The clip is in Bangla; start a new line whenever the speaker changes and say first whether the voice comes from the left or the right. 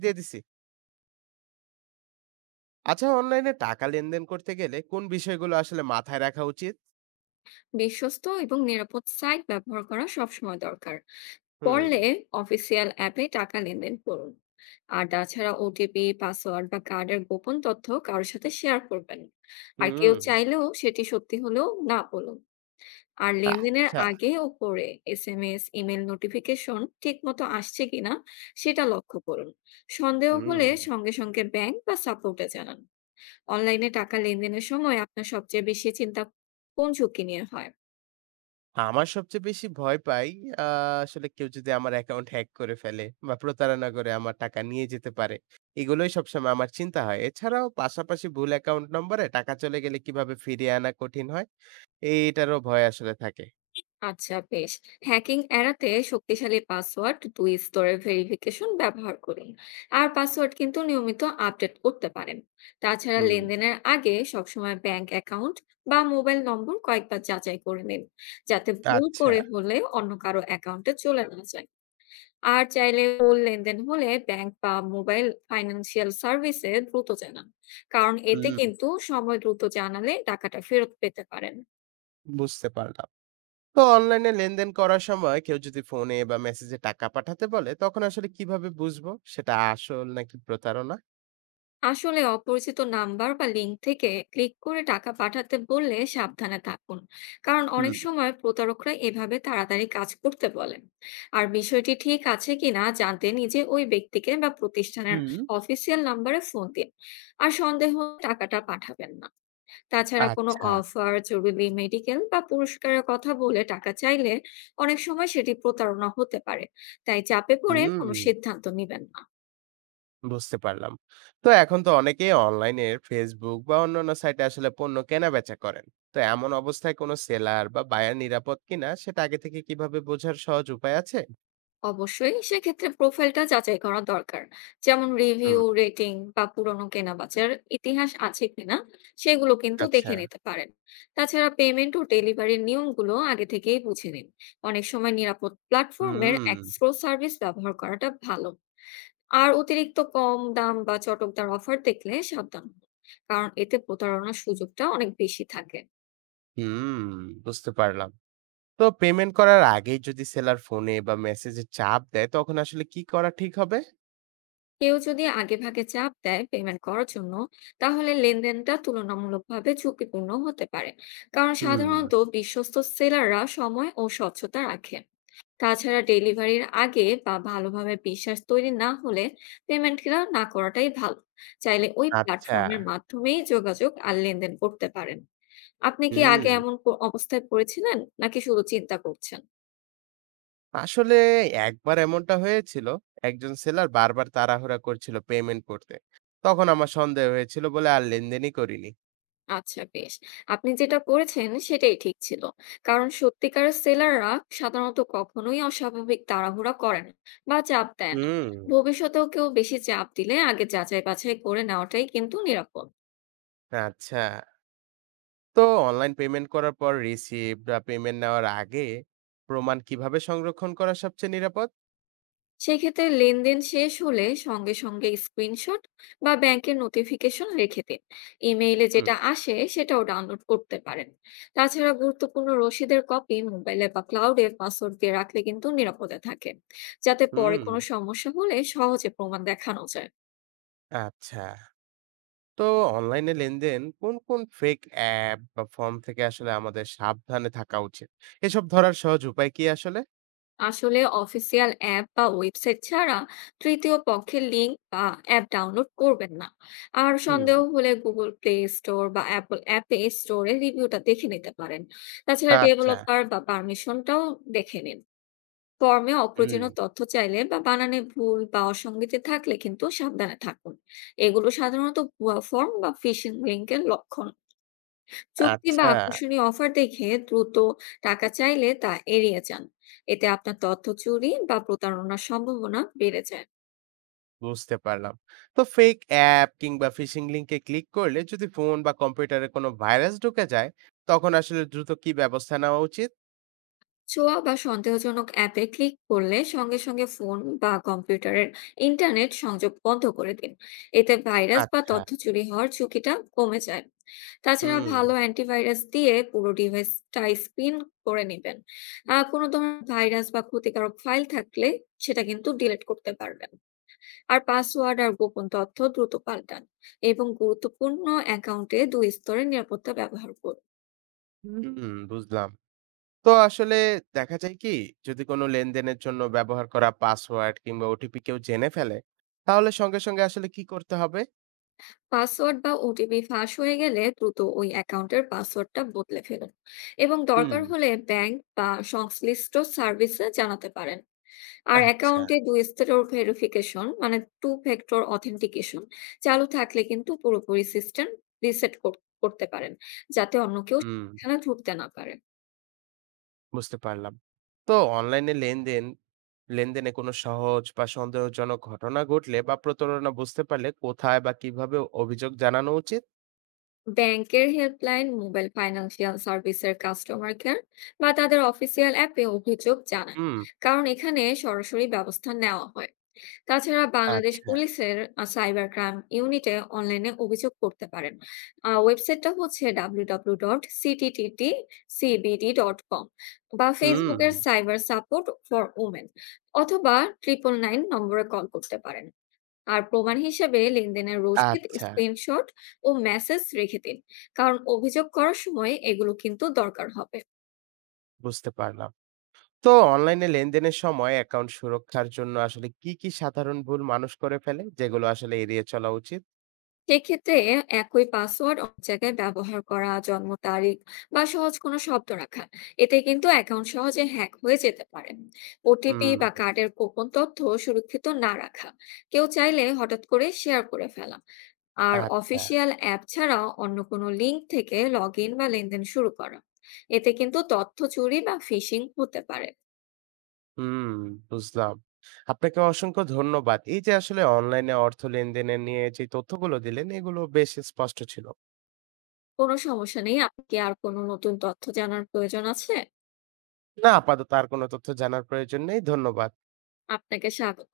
right: দিয়ে দিছি। আচ্ছা, অনলাইনে টাকা লেনদেন করতে গেলে কোন বিষয়গুলো আসলে মাথায় রাখা উচিত?
left: বিশ্বস্ত এবং নিরাপদ সাইট ব্যবহার করা সবসময় দরকার
right: হুম,
left: পড়লে অফিসিয়াল অ্যাপে টাকা লেনদেন করুন। আর তাছাড়া ওটিপি পাসওয়ার্ড বা কার্ডের গোপন তথ্য কারোর সাথে শেয়ার করবেন না। আর কেউ
right: হুম।
left: চাইলেও সেটি সত্যি হলেও না বলুন। আর লেনদেনের
right: আচ্ছা।
left: আগে ও পরে এসএমএস ইমেল নোটিফিকেশন ঠিক মতো আসছে কিনা সেটা লক্ষ্য করুন। সন্দেহ
right: হুম।
left: হলে সঙ্গে সঙ্গে ব্যাংক বা সাপোর্টে জানান। অনলাইনে টাকা লেনদেনের সময় আপনার সবচেয়ে বেশি চিন্তা কোন ঝুঁকি নিয়ে হয়?
right: আমার সবচেয়ে বেশি ভয় পাই, আ আসলে কেউ যদি আমার অ্যাকাউন্ট হ্যাক করে ফেলে বা প্রতারণা করে আমার টাকা নিয়ে যেতে পারে। এগুলোই সবসময় আমার চিন্তা হয়। এছাড়াও পাশাপাশি ভুল অ্যাকাউন্ট নম্বরে টাকা চলে গেলে কিভাবে ফিরিয়ে আনা কঠিন হয়, এটারও ভয় আসলে থাকে।
left: আচ্ছা, বেশ। হ্যাকিং এড়াতে শক্তিশালী পাসওয়ার্ড দুই স্তরের ভেরিফিকেশন ব্যবহার করুন। আর পাসওয়ার্ড কিন্তু নিয়মিত আপডেট করতে পারেন। তাছাড়া
right: হুম।
left: লেনদেনের আগে সবসময় ব্যাংক অ্যাকাউন্ট বা মোবাইল নম্বর কয়েকবার যাচাই করে নিন, যাতে ভুল
right: আচ্ছা।
left: করে হলে অন্য কারো অ্যাকাউন্টে চলে না যায়। আর চাইলে ভুল লেনদেন হলে ব্যাংক বা মোবাইল ফাইন্যান্সিয়াল সার্ভিসে দ্রুত জানান, কারণ এতে
right: হুম,
left: কিন্তু সময় দ্রুত জানালে টাকাটা ফেরত পেতে পারেন।
right: বুঝতে পারলাম। তো অনলাইনে লেনদেন করার সময় কেউ যদি ফোনে বা মেসেজে টাকা পাঠাতে বলে তখন আসলে কিভাবে বুঝবো সেটা আসল নাকি প্রতারণা?
left: আসলে অপরিচিত নাম্বার বা লিংক থেকে ক্লিক করে টাকা পাঠাতে বললে সাবধানে থাকুন, কারণ
right: হুম।
left: অনেক সময় প্রতারকরা এভাবে তাড়াতাড়ি কাজ করতে বলেন। আর বিষয়টি ঠিক আছে কিনা জানতে নিজে ওই ব্যক্তিকে বা প্রতিষ্ঠানের
right: হুম
left: অফিসিয়াল নাম্বারে ফোন দিন। আর সন্দেহ হলে টাকাটা পাঠাবেন না। তাছাড়া কোনো
right: আচ্ছা।
left: অফার জরুরি মেডিকেল বা পুরস্কারের কথা বলে টাকা চাইলে অনেক সময় সেটি প্রতারণা হতে পারে। তাই চাপে পড়ে
right: হুম,
left: কোনো সিদ্ধান্ত নেবেন না।
right: বুঝতে পারলাম। তো এখন তো অনেকে অনলাইনে ফেসবুক বা অন্যান্য সাইটে আসলে পণ্য কেনা বেচা করেন, তো এমন অবস্থায় কোনো সেলার বা বায়ার নিরাপদ কিনা সেটা আগে থেকে কিভাবে বোঝার সহজ উপায় আছে?
left: অবশ্যই সেক্ষেত্রে প্রোফাইলটা যাচাই করা দরকার, যেমন
right: হুম।
left: রিভিউ রেটিং বা পুরনো কেনাবেচার ইতিহাস আছে কিনা সেগুলো কিন্তু
right: আচ্ছা।
left: দেখে নিতে পারেন। তাছাড়া পেমেন্ট ও ডেলিভারির নিয়মগুলো আগে থেকেই বুঝে নিন। অনেক সময় নিরাপদ প্ল্যাটফর্মের
right: হুম
left: এক্সপ্রো সার্ভিস ব্যবহার করাটা ভালো। আর অতিরিক্ত কম দাম বা চটকদার অফার দেখলে সাবধান হন, কারণ এতে প্রতারণার সুযোগটা অনেক বেশি থাকে।
right: হুম, বুঝতে পারলাম। তো পেমেন্ট করার আগেই যদি সেলার ফোনে বা মেসেজে চাপ দেয়, তখন আসলে কি করা ঠিক হবে?
left: কেউ যদি আগেভাগে চাপ দেয় পেমেন্ট করার জন্য, তাহলে লেনদেনটা তুলনামূলকভাবে ঝুঁকিপূর্ণ হতে পারে, কারণ
right: হুম,
left: সাধারণত বিশ্বস্ত সেলাররা সময় ও স্বচ্ছতা রাখেন। তাছাড়া ডেলিভারির আগে বা ভালোভাবে বিশ্বাস তৈরি না হলে পেমেন্টটা না করাটাই ভালো। চাইলে ওই
right: আচ্ছা।
left: প্ল্যাটফর্মের মাধ্যমেই যোগাযোগ আর লেনদেন করতে পারেন। আপনি কি আগে
right: হুম,
left: এমন অবস্থায় পড়েছিলেন নাকি শুধু চিন্তা করছেন?
right: আসলে একবার এমনটা হয়েছিল। একজন সেলার বারবার তাড়াহুড়া করছিল পেমেন্ট করতে। তখন আমার সন্দেহ হয়েছিল বলে আর লেনদেনই করিনি।
left: আচ্ছা, বেশ। আপনি যেটা করেছেন সেটাই ঠিক ছিল। কারণ সত্যিকারের সেলাররা সাধারণত কখনোই অস্বাভাবিক তাড়াহুড়া করে না বা চাপ দেয় না।
right: হুম,
left: ভবিষ্যতেও কেউ বেশি চাপ দিলে আগে যাচাই বাছাই করে নেওয়াটাই কিন্তু নিরাপদ।
right: আচ্ছা। তো অনলাইন পেমেন্ট করার পর রিসিপ্ট বা পেমেন্ট নেওয়ার আগে প্রমাণ কিভাবে সংরক্ষণ করা সবচেয়ে নিরাপদ?
left: সেক্ষেত্রে লেনদেন শেষ হলে সঙ্গে সঙ্গে স্ক্রিনশট বা ব্যাংকের নোটিফিকেশন রেখে দিন। ইমেইলে
right: হুম,
left: যেটা আসে সেটাও ডাউনলোড করতে পারেন। তাছাড়া গুরুত্বপূর্ণ রসিদের কপি মোবাইলে বা ক্লাউডে পাসওয়ার্ড দিয়ে রাখলে কিন্তু নিরাপদে থাকে, যাতে পরে
right: হুম,
left: কোনো সমস্যা হলে সহজে প্রমাণ দেখানো যায়।
right: আচ্ছা। তো অনলাইনে লেনদেন কোন কোন ফেক অ্যাপ বা ফর্ম থেকে আসলে আমাদের সাবধানে থাকা উচিত? এসব ধরার সহজ উপায় কি আসলে?
left: আসলে অফিসিয়াল অ্যাপ বা ওয়েবসাইট ছাড়া তৃতীয় পক্ষের লিংক বা অ্যাপ ডাউনলোড করবেন না। আর
right: হুম,
left: সন্দেহ হলে গুগল প্লে স্টোর বা অ্যাপল অ্যাপ স্টোরে রিভিউটা দেখে নিতে পারেন। তাছাড়া
right: আচ্ছা,
left: ডেভেলপার বা পারমিশনটাও দেখে নিন। ফর্মে
right: হুম,
left: অপ্রয়োজনীয় তথ্য চাইলে বা বানানে ভুল বা অসঙ্গতি থাকলে কিন্তু সাবধানে থাকুন। এগুলো সাধারণত ভুয়া ফর্ম বা ফিশিং লিংকের লক্ষণ। চুক্তি বা
right: আচ্ছা,
left: আকর্ষণীয় অফার দেখে দ্রুত টাকা চাইলে তা এড়িয়ে যান। এতে আপনার তথ্য চুরি বা প্রতারণার সম্ভাবনা বেড়ে যায়।
right: বুঝতে পারলাম। তো ফেক অ্যাপ কিংবা ফিশিং লিংকে ক্লিক করলে যদি ফোন বা কম্পিউটারে কোনো ভাইরাস ঢুকে যায়, তখন আসলে দ্রুত কি ব্যবস্থা নেওয়া উচিত?
left: ছোঁয়া বা সন্দেহজনক অ্যাপে ক্লিক করলে সঙ্গে সঙ্গে ফোন বা কম্পিউটারের ইন্টারনেট সংযোগ বন্ধ করে দিন। এতে ভাইরাস বা
right: আচ্ছা,
left: তথ্য চুরি হওয়ার ঝুঁকিটা কমে যায়। তাছাড়া
right: হুম,
left: ভালো অ্যান্টিভাইরাস দিয়ে পুরো ডিভাইসটাই স্পিন করে নেবেন। আর কোনো ধরনের ভাইরাস বা ক্ষতিকারক ফাইল থাকলে সেটা কিন্তু ডিলিট করতে পারবেন। আর পাসওয়ার্ড আর গোপন তথ্য দ্রুত পাল্টান এবং গুরুত্বপূর্ণ অ্যাকাউন্টে দুই স্তরের নিরাপত্তা ব্যবহার করুন।
right: হুম, বুঝলাম। তো আসলে দেখা যায় কি যদি কোনো লেনদেনের জন্য ব্যবহার করা পাসওয়ার্ড কিংবা ওটিপি কেউ জেনে ফেলে তাহলে সঙ্গে সঙ্গে আসলে কি করতে হবে?
left: পাসওয়ার্ড বা ওটিপি ফাঁস হয়ে গেলে দ্রুত ওই অ্যাকাউন্টের পাসওয়ার্ডটা বদলে ফেলুন এবং
right: হুম,
left: দরকার হলে ব্যাংক বা সংশ্লিষ্ট সার্ভিসে জানাতে পারেন। আর
right: আচ্ছা।
left: অ্যাকাউন্টে দুই স্তরের ভেরিফিকেশন মানে টু ফ্যাক্টর অথেন্টিকেশন চালু থাকলে কিন্তু পুরোপুরি সিস্টেম রিসেট করতে পারেন, যাতে অন্য কেউ
right: হুম,
left: সেখানে ঢুকতে না পারে।
right: বুঝতে পারলাম। তো অনলাইনে লেনদেনে কোনো সহজ বা সন্দেহজনক ঘটনা ঘটলে বা প্রতারণা বুঝতে পারলে কোথায় বা কিভাবে অভিযোগ জানানো উচিত?
left: ব্যাংকের হেল্পলাইন, মোবাইল ফাইন্যান্সিয়াল সার্ভিসের কাস্টমার কেয়ার বা তাদের অফিসিয়াল অ্যাপে অভিযোগ জানান,
right: হুম,
left: কারণ এখানে সরাসরি ব্যবস্থা নেওয়া হয়। তাছাড়া বাংলাদেশ
right: আচ্ছা,
left: পুলিশের সাইবার ক্রাইম ইউনিটে অনলাইনে অভিযোগ করতে পারেন। ওয়েবসাইটটা হচ্ছে www.ctttcbd.com, বা
right: হুম
left: ফেসবুকের সাইবার সাপোর্ট ফর উমেন, অথবা 999 নম্বরে কল করতে পারেন। আর প্রমাণ হিসেবে লেনদেনের রসিদ,
right: আচ্ছা,
left: স্ক্রিনশট ও মেসেজ রেখে দিন। কারণ অভিযোগ করার সময় এগুলো কিন্তু দরকার হবে।
right: বুঝতে পারলাম। তো অনলাইনে লেনদেনের সময় অ্যাকাউন্ট সুরক্ষার জন্য আসলে কি কি সাধারণ ভুল মানুষ করে ফেলে, যেগুলো আসলে এড়িয়ে চলা উচিত?
left: সেক্ষেত্রে একই পাসওয়ার্ড অনেক জায়গায় ব্যবহার করা, জন্ম তারিখ বা সহজ কোনো শব্দ রাখা — এতে কিন্তু অ্যাকাউন্ট সহজে হ্যাক হয়ে যেতে পারে। ওটিপি
right: হুম,
left: বা কার্ডের গোপন তথ্য সুরক্ষিত না রাখা, কেউ চাইলে হঠাৎ করে শেয়ার করে ফেলা, আর
right: আচ্ছা।
left: অফিসিয়াল অ্যাপ ছাড়াও অন্য কোনো লিঙ্ক থেকে লগ ইন বা লেনদেন শুরু করা — এতে কিন্তু তথ্য চুরি বা ফিশিং হতে পারে।
right: হুম, বুঝলাম। আপনাকে অসংখ্য ধন্যবাদ। এই যে আসলে অনলাইনে অর্থ লেনদেনের নিয়ে যে তথ্যগুলো দিলেন, এগুলো বেশ স্পষ্ট ছিল।
left: কোনো সমস্যা নেই। আপনি কি আর কোনো নতুন তথ্য জানার প্রয়োজন আছে?
right: না, আপাতত আর কোনো তথ্য জানার প্রয়োজন নেই। ধন্যবাদ।
left: আপনাকে স্বাগত।